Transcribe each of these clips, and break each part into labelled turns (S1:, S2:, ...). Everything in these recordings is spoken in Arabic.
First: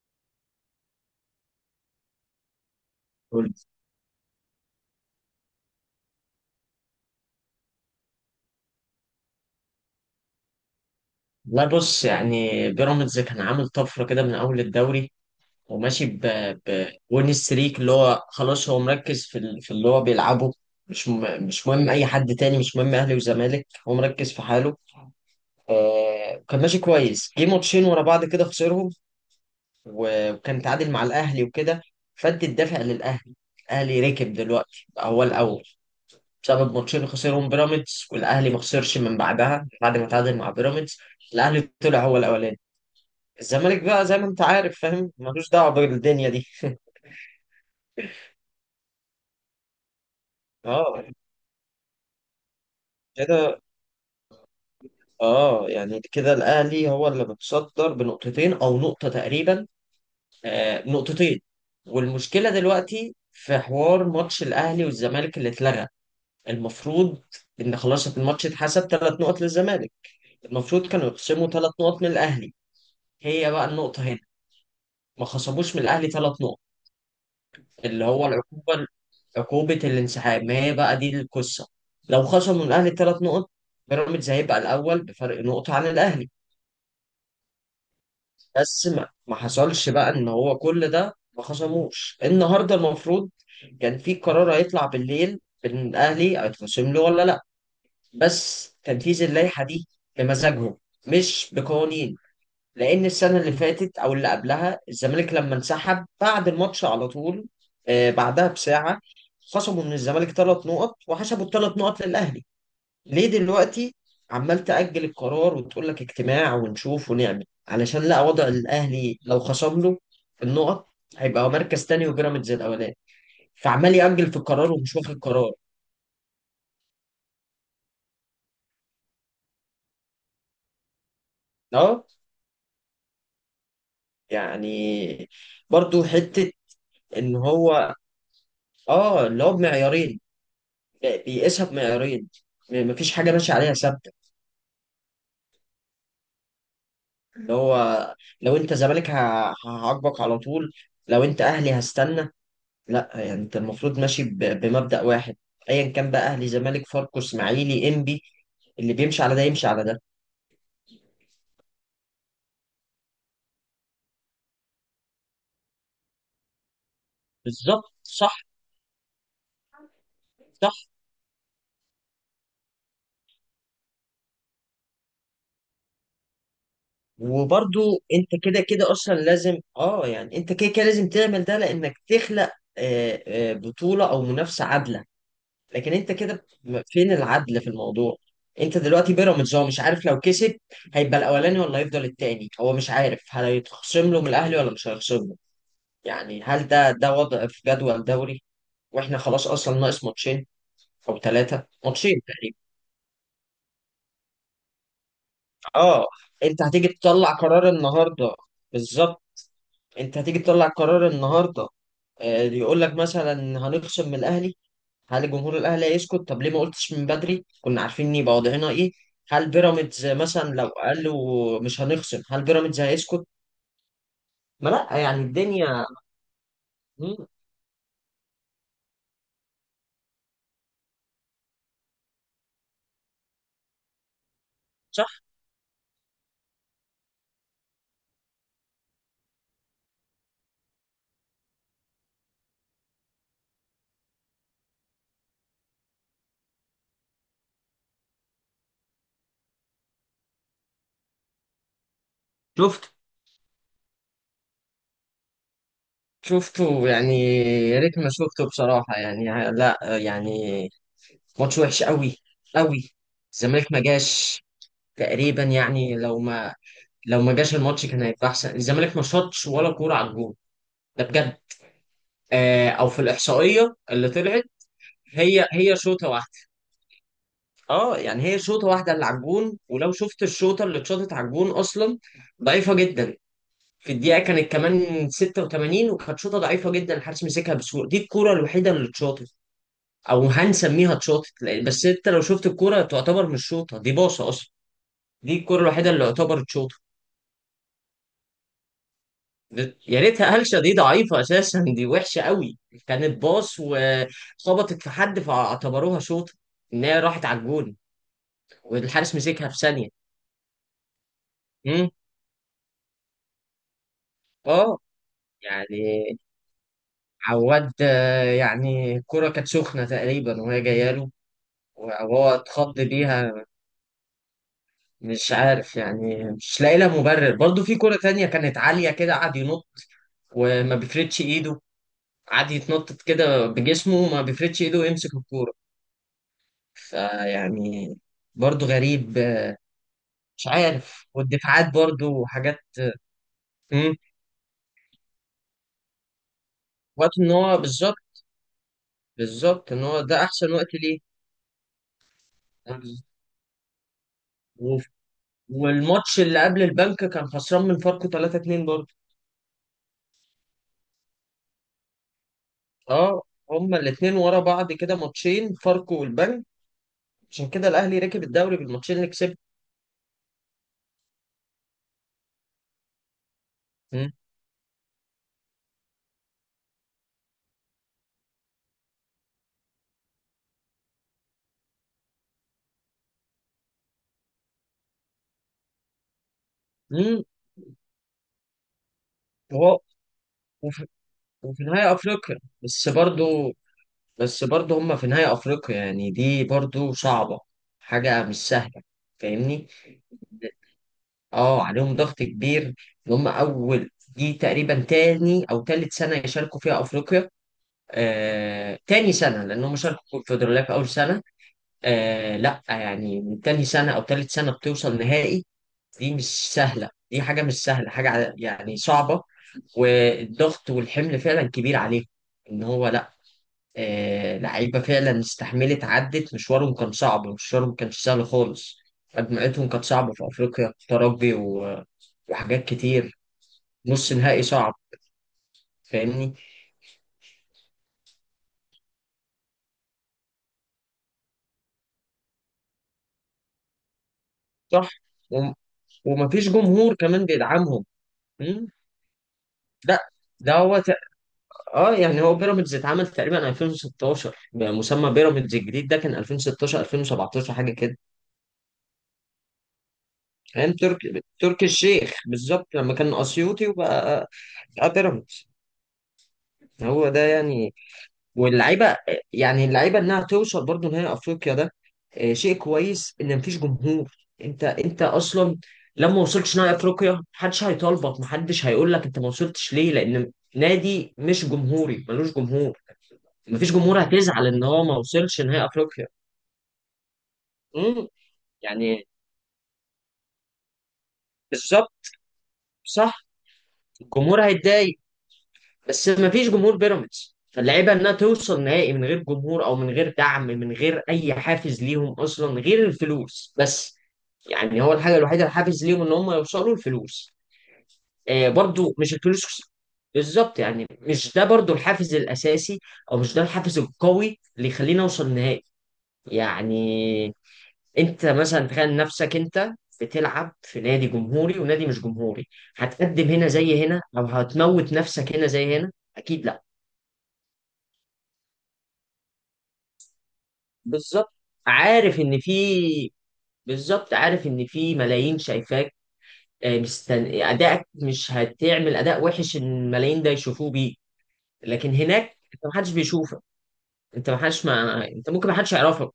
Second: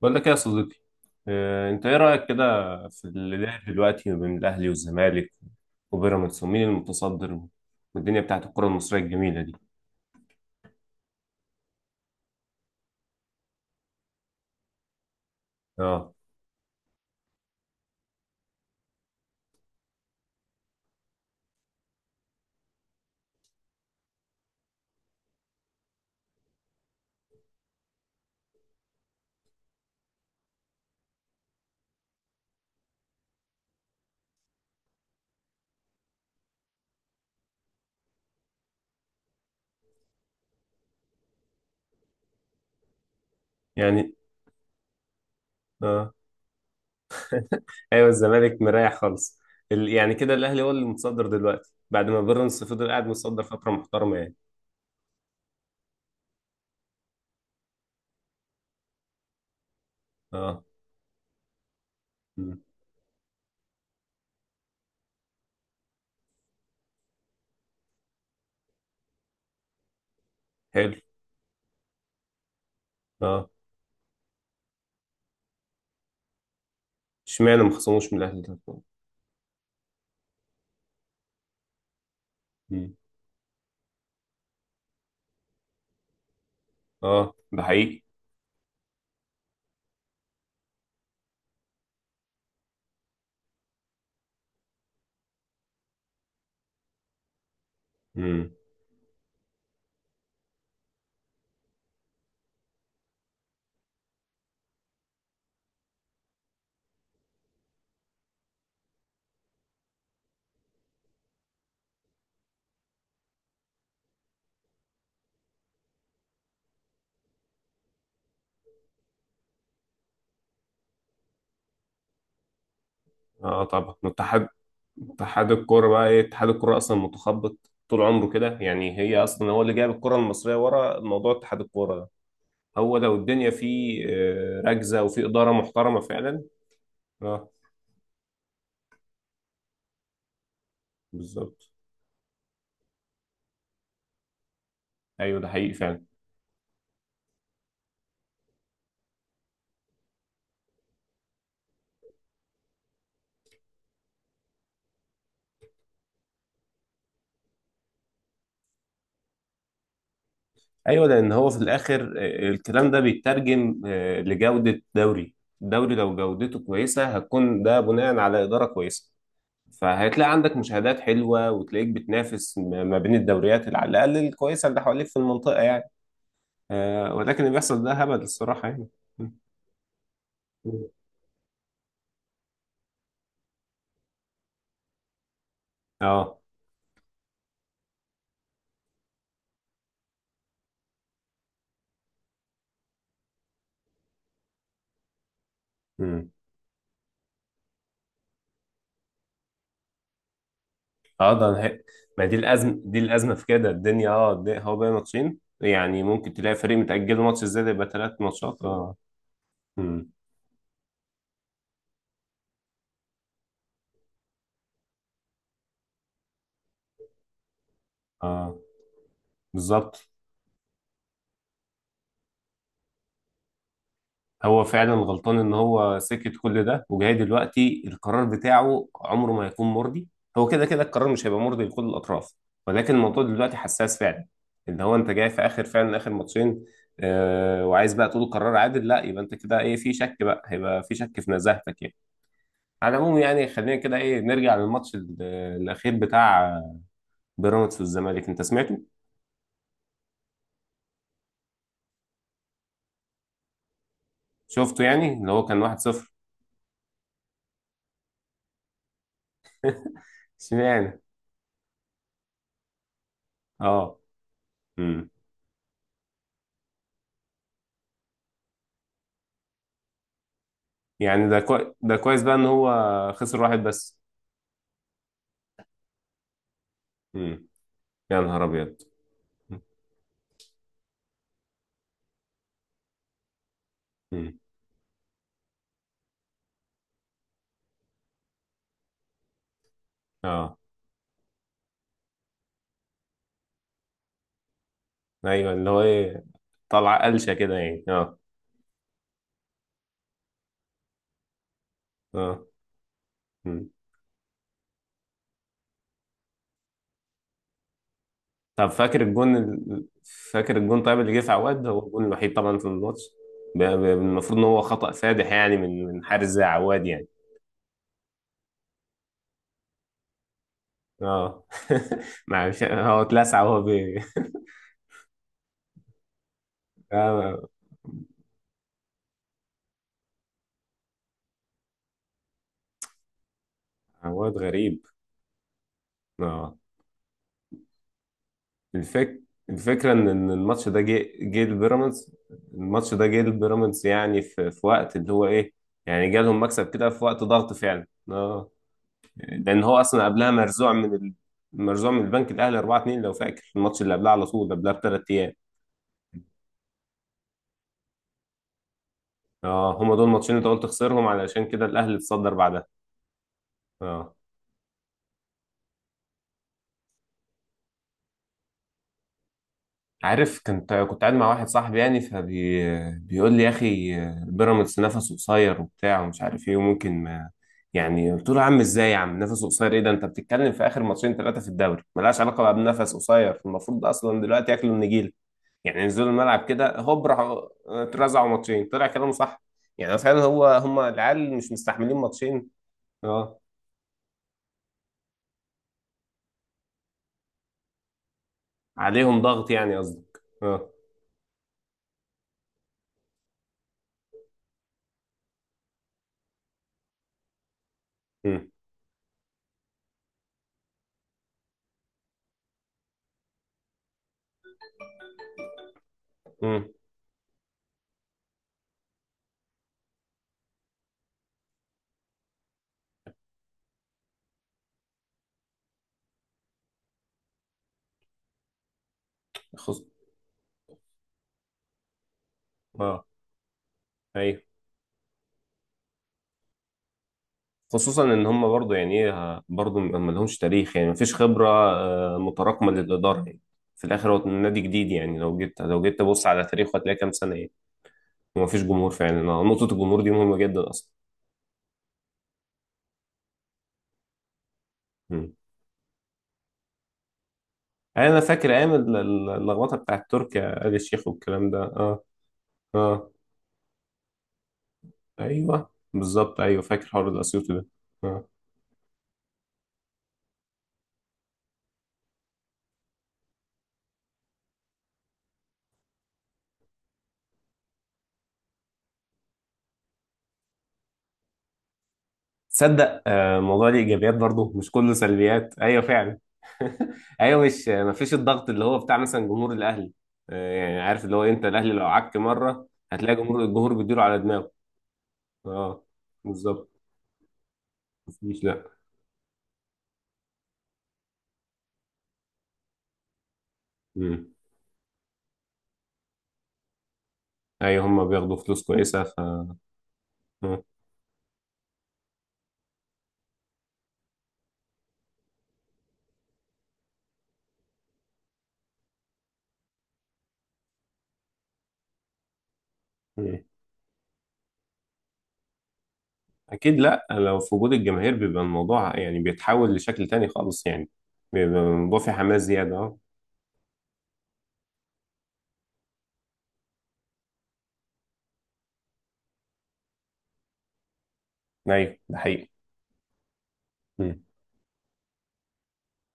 S1: بقول لك إيه يا صديقي. آه، انت ايه رايك كده في اللي
S2: قول.
S1: داير دلوقتي ما بين الاهلي والزمالك وبيراميدز ومين المتصدر والدنيا بتاعت الكره المصريه الجميله دي.
S2: لا بص، يعني بيراميدز كان عامل طفرة كده من أول الدوري وماشي
S1: اه.
S2: بوين ستريك اللي هو خلاص هو مركز في في اللي هو بيلعبه. مش م... مش مهم أي حد تاني، مش مهم أهلي وزمالك، هو مركز في حاله. كان ماشي كويس، جه ماتشين ورا بعض كده خسرهم، و- وكان تعادل مع الأهلي وكده، فادي الدافع للأهلي. الأهلي ركب دلوقتي، بقى هو الأول بسبب ماتشين خسرهم بيراميدز، والأهلي ما خسرش من بعدها بعد ما تعادل مع بيراميدز. الأهلي طلع هو الأولاني. الزمالك بقى
S1: يعني.
S2: زي ما انت عارف فاهم، ملوش دعوه
S1: اه.
S2: بالدنيا دي.
S1: ايوه الزمالك مريح خالص. يعني كده الاهلي هو اللي
S2: اه،
S1: متصدر دلوقتي بعد ما بيراميدز فضل قاعد متصدر
S2: كده.
S1: فتره محترمه، يعني.
S2: اه، يعني كده الاهلي هو اللي متصدر بنقطتين او نقطه تقريبا.
S1: اه.
S2: آه، نقطتين. والمشكله
S1: مم.
S2: دلوقتي في حوار ماتش الاهلي والزمالك اللي اتلغى. المفروض ان خلاص الماتش اتحسب ثلاث نقط للزمالك، المفروض
S1: حلو.
S2: كانوا يقسموا ثلاث نقط من الاهلي.
S1: اه.
S2: هي بقى النقطه هنا، ما خصموش من الاهلي ثلاث نقط،
S1: اشمعنى ما
S2: اللي
S1: خصموش من
S2: هو
S1: الاهلي ده؟
S2: العقوبة، عقوبة الانسحاب. ما هي بقى دي القصة. لو خصموا الأهلي
S1: مم.
S2: ثلاث نقط، بيراميدز هيبقى الأول بفرق نقطة عن الأهلي.
S1: اه، ده حقيقي.
S2: بس ما حصلش بقى إن هو كل ده، ما خصموش النهاردة. المفروض كان في قرار هيطلع بالليل إن الأهلي هيتخصم له ولا لأ.
S1: مم.
S2: بس تنفيذ اللائحة دي بمزاجهم، مش بقوانين. لان السنه اللي فاتت او اللي قبلها الزمالك لما انسحب بعد الماتش على طول، بعدها بساعه، خصموا من الزمالك ثلاث نقط وحسبوا الثلاث نقط للاهلي. ليه دلوقتي عمال تأجل القرار وتقول لك اجتماع ونشوف ونعمل، علشان لا وضع الاهلي لو خصم له النقط هيبقى مركز تاني وبيراميدز الاولاني؟
S1: اه، طبعا
S2: فعمال يأجل في القرار ومش واخد قرار.
S1: اتحاد الكوره. بقى ايه اتحاد الكوره؟ اصلا متخبط طول عمره كده، يعني. هي اصلا هو اللي جايب الكره المصريه ورا موضوع اتحاد الكوره
S2: اه،
S1: ده. هو لو الدنيا فيه ركزه وفي
S2: يعني
S1: اداره محترمه
S2: برضو
S1: فعلا.
S2: حته ان
S1: اه،
S2: هو، اه، اللي هو بمعيارين، بيقيسها
S1: بالظبط.
S2: بمعيارين. مفيش حاجه ماشيه عليها ثابته.
S1: ايوه، ده حقيقي فعلا.
S2: اللي هو لو انت زمالك هعاقبك على طول، لو انت اهلي هستنى. لا، يعني انت المفروض ماشي بمبدأ واحد، ايا كان بقى، اهلي زمالك فاركو اسماعيلي انبي، اللي بيمشي على ده يمشي على ده.
S1: ايوه، لان هو في الاخر الكلام ده بيترجم لجوده دوري. الدوري لو جودته كويسه هتكون ده
S2: بالظبط،
S1: بناء
S2: صح.
S1: على اداره كويسه. فهتلاقي عندك
S2: صح.
S1: مشاهدات حلوه وتلاقيك بتنافس ما بين الدوريات اللي على الاقل الكويسه اللي حواليك في المنطقه، يعني. آه، ولكن اللي بيحصل ده
S2: وبرضو
S1: هبل
S2: انت كده
S1: الصراحة، يعني.
S2: كده اصلا
S1: مم.
S2: لازم اه، يعني انت كده كده لازم تعمل ده لانك تخلق بطولة او منافسة عادلة. لكن انت
S1: اه.
S2: كده، فين العدل في الموضوع؟ انت دلوقتي بيراميدز هو مش عارف لو كسب هيبقى الاولاني ولا هيفضل التاني، هو مش عارف هل هيتخصم له من الاهلي ولا مش هيخصم له.
S1: امم.
S2: يعني هل ده وضع في جدول دوري؟ واحنا خلاص اصلا ناقص ماتشين او
S1: اه،
S2: ثلاثه ماتشين
S1: ما دي
S2: تقريبا.
S1: الازمه، دي الازمه في كده الدنيا. اه، هو بقى ماتشين، يعني
S2: اه،
S1: ممكن تلاقي
S2: انت
S1: فريق
S2: هتيجي
S1: متأجل له
S2: تطلع
S1: ماتش، ازاي
S2: قرار
S1: ده يبقى ثلاث
S2: النهارده.
S1: ماتشات؟ اه.
S2: بالظبط.
S1: امم.
S2: انت هتيجي تطلع قرار النهارده، يقول لك مثلا هنخصم من الاهلي. هل الجمهور الاهلي هيسكت؟ طب ليه ما قلتش من بدري، كنا عارفين يبقى
S1: اه،
S2: وضعنا ايه. هل بيراميدز
S1: بالظبط.
S2: مثلا لو قالوا مش هنخصم هل بيراميدز هيسكت؟
S1: هو
S2: ما
S1: فعلا
S2: لا، يعني
S1: غلطان ان
S2: الدنيا.
S1: هو سكت كل ده، وجاي
S2: مم،
S1: دلوقتي القرار بتاعه عمره ما هيكون مرضي. هو كده كده القرار مش هيبقى مرضي لكل الاطراف، ولكن الموضوع دلوقتي حساس فعلا. ان هو انت
S2: صح.
S1: جاي في اخر، فعلا اخر ماتشين، آه، وعايز بقى تقول قرار عادل. لا، يبقى انت كده ايه، في شك، بقى هيبقى في شك في نزاهتك، يعني. على العموم، يعني خلينا كده ايه نرجع للماتش الاخير بتاع بيراميدز والزمالك. انت سمعته؟
S2: شفت.
S1: شفته، يعني اللي هو كان 1-0.
S2: شفته يعني. يا ريت ما شفته بصراحة يعني. لا يعني،
S1: سمعنا.
S2: ماتش وحش قوي، قوي. الزمالك ما
S1: اه،
S2: جاش تقريبا، يعني لو ما، لو ما جاش الماتش كان هيبقى احسن. الزمالك ما شاطش ولا كورة على الجون، ده
S1: يعني
S2: بجد.
S1: ده كويس بقى ان
S2: آه،
S1: هو
S2: او في
S1: خسر واحد
S2: الاحصائية
S1: بس.
S2: اللي طلعت، هي هي شوطة واحدة.
S1: امم.
S2: اه
S1: يا
S2: يعني هي
S1: نهار
S2: شوطه
S1: ابيض.
S2: واحده اللي على الجون، ولو شفت الشوطه اللي اتشاطت على الجون اصلا، ضعيفه جدا. في الدقيقه
S1: امم.
S2: كانت كمان 86، وكانت شوطه ضعيفه جدا، الحارس مسكها بسهوله. دي الكوره الوحيده اللي اتشاطت، او
S1: اه.
S2: هنسميها اتشاطت، بس انت لو شفت الكوره تعتبر مش شوطه، دي باصه اصلا. دي
S1: ايوه،
S2: الكوره
S1: اللي هو
S2: الوحيده اللي
S1: ايه،
S2: يعتبر اتشاطت.
S1: طلع قلشه كده، يعني. اه.
S2: يا ريتها هلشه، دي ضعيفه اساسا، دي وحشه
S1: اه.
S2: قوي. كانت باص
S1: مم.
S2: وخبطت في حد فاعتبروها شوطه ان هي راحت على الجون،
S1: طب فاكر
S2: والحارس
S1: الجون
S2: مسكها في ثانيه.
S1: فاكر الجون؟ طيب اللي جه في عواد هو
S2: مم.
S1: الجون الوحيد طبعا في الماتش. المفروض ان هو
S2: اه،
S1: خطأ فادح، يعني، من
S2: يعني
S1: حارس زي عواد، يعني.
S2: عواد، يعني الكرة كانت سخنة تقريبا وهي جاية له
S1: اه.
S2: وهو
S1: معلش،
S2: اتخض
S1: هو اتلسع
S2: بيها.
S1: وهو بي.
S2: مش عارف يعني، مش لاقي لها مبرر
S1: آه.
S2: برضه. في كرة تانية كانت عالية كده قعد ينط وما بيفردش ايده، قعد يتنطط كده بجسمه وما
S1: عواد
S2: بيفردش ايده
S1: غريب.
S2: ويمسك الكورة.
S1: اه.
S2: فيعني برضه غريب.
S1: الفك... الفكرة إن
S2: مش
S1: الماتش ده
S2: عارف،
S1: جه
S2: والدفاعات برضه
S1: لبيراميدز.
S2: وحاجات.
S1: الماتش ده جه لبيراميدز،
S2: مم.
S1: يعني في وقت اللي هو إيه، يعني جالهم مكسب كده في
S2: وقت
S1: وقت
S2: ان
S1: ضغط
S2: هو
S1: فعلا.
S2: بالظبط،
S1: آه، لأن
S2: بالظبط
S1: هو
S2: ان هو
S1: أصلا
S2: ده
S1: قبلها
S2: احسن
S1: مرزوع
S2: وقت
S1: من
S2: ليه.
S1: مرزوع من البنك الأهلي 4-2، لو فاكر الماتش اللي قبلها على طول، قبلها
S2: وف-
S1: بثلاث أيام.
S2: والماتش اللي قبل البنك كان خسران من فاركو 3-2 برضه.
S1: آه، هما دول ماتشين أنت قلت خسرهم، علشان كده الأهلي اتصدر بعدها.
S2: اه، هما
S1: آه.
S2: الاثنين ورا بعض كده، ماتشين فاركو والبنك. عشان كده الاهلي ركب الدوري بالماتشين اللي كسبهم.
S1: عارف، كنت قاعد مع واحد صاحبي، يعني، بيقول لي: يا اخي، بيراميدز نفسه قصير وبتاع ومش عارف ايه وممكن ما، يعني. قلت له: يا عم، ازاي يا عم نفسه قصير، ايه ده؟ انت بتتكلم في اخر ماتشين ثلاثه في الدوري، ملهاش علاقه بقى بنفس قصير. المفروض اصلا دلوقتي ياكلوا النجيله، يعني ينزلوا الملعب كده هوب،
S2: امم.
S1: راحوا اترزعوا ماتشين، طلع كلامه صح.
S2: هو
S1: يعني فعلا هو، هم
S2: وفي,
S1: العيال مش
S2: وفي نهاية
S1: مستحملين
S2: افريقيا.
S1: ماتشين.
S2: بس
S1: اه،
S2: برضو، بس برضو هما في نهاية افريقيا، يعني دي برضو صعبة، حاجة مش سهلة.
S1: عليهم ضغط،
S2: فاهمني؟
S1: يعني قصدك. اه.
S2: اه، عليهم ضغط كبير، ان هما اول، دي تقريبا تاني او تالت سنة يشاركوا فيها افريقيا.
S1: امم.
S2: تاني سنة، لأن هم شاركوا في الكونفدرالية في أول سنة. آه لا، يعني من تاني سنة أو تالت سنة بتوصل نهائي، دي مش
S1: امم.
S2: سهلة، دي حاجة مش سهلة، حاجة يعني صعبة. والضغط والحمل فعلا كبير عليه، ان هو لا. آه، لعيبة فعلا استحملت، عدت مشوارهم كان صعب، مشوارهم كانش سهل خالص، مجموعتهم
S1: خص.
S2: كانت صعبة في افريقيا، ترجي وحاجات
S1: اه،
S2: كتير، نص نهائي
S1: ايوه،
S2: صعب. فاهمني؟
S1: خصوصا ان هم برضو، يعني ايه، برضو ما لهمش تاريخ، يعني ما فيش خبره آه متراكمه للاداره، يعني. في الاخر هو نادي
S2: صح.
S1: جديد، يعني لو
S2: وم-
S1: جيت لو جيت تبص على
S2: ومفيش
S1: تاريخه
S2: جمهور
S1: هتلاقي كام
S2: كمان
S1: سنه، يعني.
S2: بيدعمهم.
S1: وما فيش
S2: مم؟
S1: جمهور فعلا، آه، نقطه
S2: لا،
S1: الجمهور دي مهمه
S2: ده
S1: جدا
S2: هو ت...
S1: اصلا.
S2: اه يعني هو بيراميدز اتعمل تقريبا 2016 بمسمى
S1: مم.
S2: بيراميدز الجديد، ده كان 2016 2017 حاجة كده.
S1: يعني انا فاكر ايام اللخبطه بتاعت تركيا
S2: فاهم،
S1: آل الشيخ
S2: تركي،
S1: والكلام ده.
S2: تركي
S1: اه.
S2: الشيخ، بالظبط لما
S1: اه.
S2: كان اسيوطي وبقى، بقى بيراميدز.
S1: ايوه، بالظبط. ايوه، فاكر حوار
S2: هو ده
S1: الاسيوطي ده.
S2: يعني.
S1: آه.
S2: واللعيبه، يعني اللعيبه انها توصل برضو نهائي افريقيا ده، شيء كويس ان مفيش جمهور. انت انت اصلا لما وصلتش نهائي افريقيا محدش هيطالبك، محدش هيقول لك انت ما وصلتش ليه، لان نادي مش جمهوري ملوش جمهور.
S1: تصدق، آه، الموضوع
S2: مفيش
S1: ليه
S2: جمهور
S1: ايجابيات
S2: هتزعل
S1: برضه،
S2: ان
S1: مش
S2: هو
S1: كله
S2: ما وصلش
S1: سلبيات.
S2: نهائي
S1: ايوه
S2: افريقيا.
S1: فعلا. ايوه، مش ما
S2: امم.
S1: فيش الضغط اللي هو بتاع
S2: يعني
S1: مثلا جمهور الاهلي. آه، يعني عارف، اللي هو انت الاهلي لو
S2: بالظبط
S1: عك مره هتلاقي
S2: صح،
S1: جمهور، الجمهور بيديله على
S2: الجمهور
S1: دماغه.
S2: هيتضايق.
S1: اه،
S2: بس ما فيش
S1: بالظبط.
S2: جمهور بيراميدز، فاللعيبه انها
S1: مفيش،
S2: توصل
S1: لا.
S2: نهائي من غير جمهور، او من غير دعم، من غير اي حافز ليهم اصلا غير الفلوس بس.
S1: مم.
S2: يعني هو الحاجه الوحيده الحافز ليهم ان هم يوصلوا الفلوس.
S1: ايوه، هم بياخدوا
S2: آه،
S1: فلوس
S2: برضو
S1: كويسه، ف...
S2: مش الفلوس، بالظبط،
S1: مم.
S2: يعني مش ده برضو الحافز الاساسي، او مش ده الحافز القوي اللي يخلينا نوصل نهائي. يعني انت مثلا تخيل نفسك انت بتلعب في نادي جمهوري ونادي مش جمهوري، هتقدم
S1: مم.
S2: هنا زي هنا، او هتموت نفسك هنا زي هنا؟ اكيد لا.
S1: اكيد لا، لو في وجود الجماهير بيبقى الموضوع، يعني، بيتحول لشكل تاني خالص، يعني.
S2: بالظبط،
S1: بيبقى الموضوع فيه
S2: عارف ان
S1: حماس زياده. اه.
S2: في بالظبط عارف ان في ملايين شايفاك، ادائك مش هتعمل اداء وحش إن الملايين ده يشوفوه بيه. لكن
S1: ايوه، ده
S2: هناك
S1: حقيقي.
S2: انت محدش بيشوفك، انت محدش، ما انت ممكن محدش يعرفك،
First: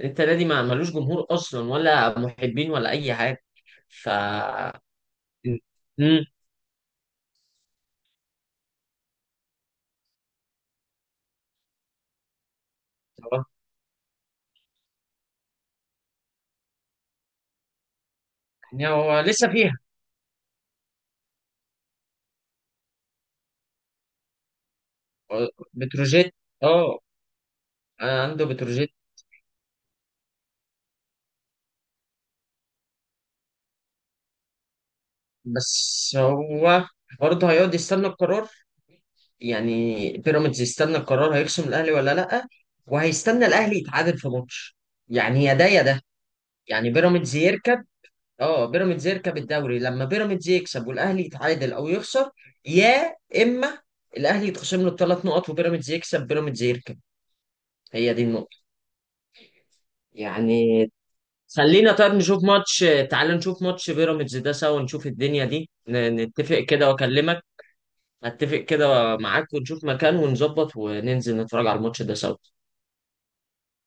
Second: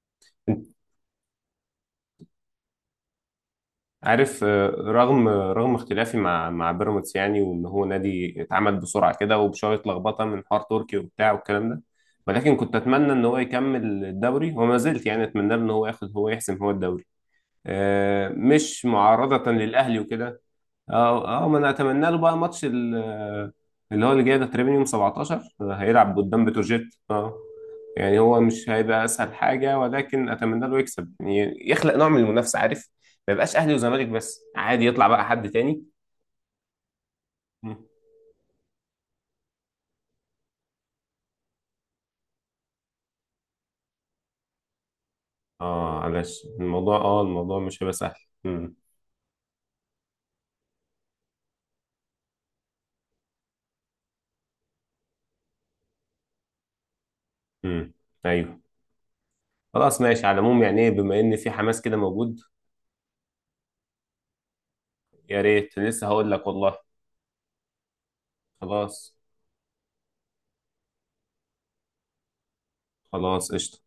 S2: انت نادي ما
S1: مم.
S2: ملوش جمهور اصلا، ولا محبين، ولا اي حاجه. ف.
S1: عارف، آه، رغم اختلافي
S2: امم.
S1: مع بيراميدز، يعني، وان هو نادي اتعمل بسرعه كده وبشويه لخبطه من حوار تركي وبتاع والكلام ده، ولكن كنت اتمنى ان هو يكمل الدوري، وما زلت يعني اتمنى له ان هو ياخد، هو يحسم هو الدوري. آه، مش
S2: يعني هو لسه
S1: معارضه
S2: فيها
S1: للاهلي وكده. اه. اه، ما انا اتمنى له بقى ماتش اللي هو اللي جاي ده، تقريبا يوم 17 هيلعب
S2: بتروجيت.
S1: قدام بتروجيت.
S2: اه،
S1: اه. يعني هو
S2: عنده
S1: مش
S2: بتروجيت.
S1: هيبقى اسهل حاجه، ولكن اتمنى له يكسب، يعني يخلق نوع من المنافسه، عارف، ما يبقاش اهلي وزمالك بس، عادي يطلع بقى حد تاني.
S2: بس هو برضه هيقعد
S1: مم.
S2: يستنى القرار، يعني بيراميدز يستنى القرار هيخصم الاهلي ولا لا، وهيستنى الاهلي يتعادل في ماتش. يعني يا ده يا
S1: اه،
S2: ده،
S1: معلش،
S2: يعني
S1: الموضوع، اه،
S2: بيراميدز
S1: الموضوع مش
S2: يركب،
S1: هيبقى سهل.
S2: اه
S1: امم.
S2: بيراميدز يركب الدوري لما بيراميدز يكسب والاهلي يتعادل او يخسر، يا اما الاهلي يتخصم له الثلاث نقط وبيراميدز يكسب، بيراميدز يركب.
S1: امم.
S2: هي دي النقطة.
S1: ايوه. خلاص ماشي. على العموم، يعني
S2: يعني
S1: ايه، بما ان في حماس
S2: خلينا
S1: كده
S2: طيب
S1: موجود.
S2: نشوف ماتش، تعال نشوف ماتش بيراميدز ده سوا، نشوف
S1: يا
S2: الدنيا دي،
S1: ريت، لسه هقول لك
S2: نتفق
S1: والله.
S2: كده واكلمك. اتفق
S1: خلاص.
S2: كده معاك، ونشوف مكان ونظبط وننزل نتفرج على الماتش ده سوا.
S1: خلاص قشطه.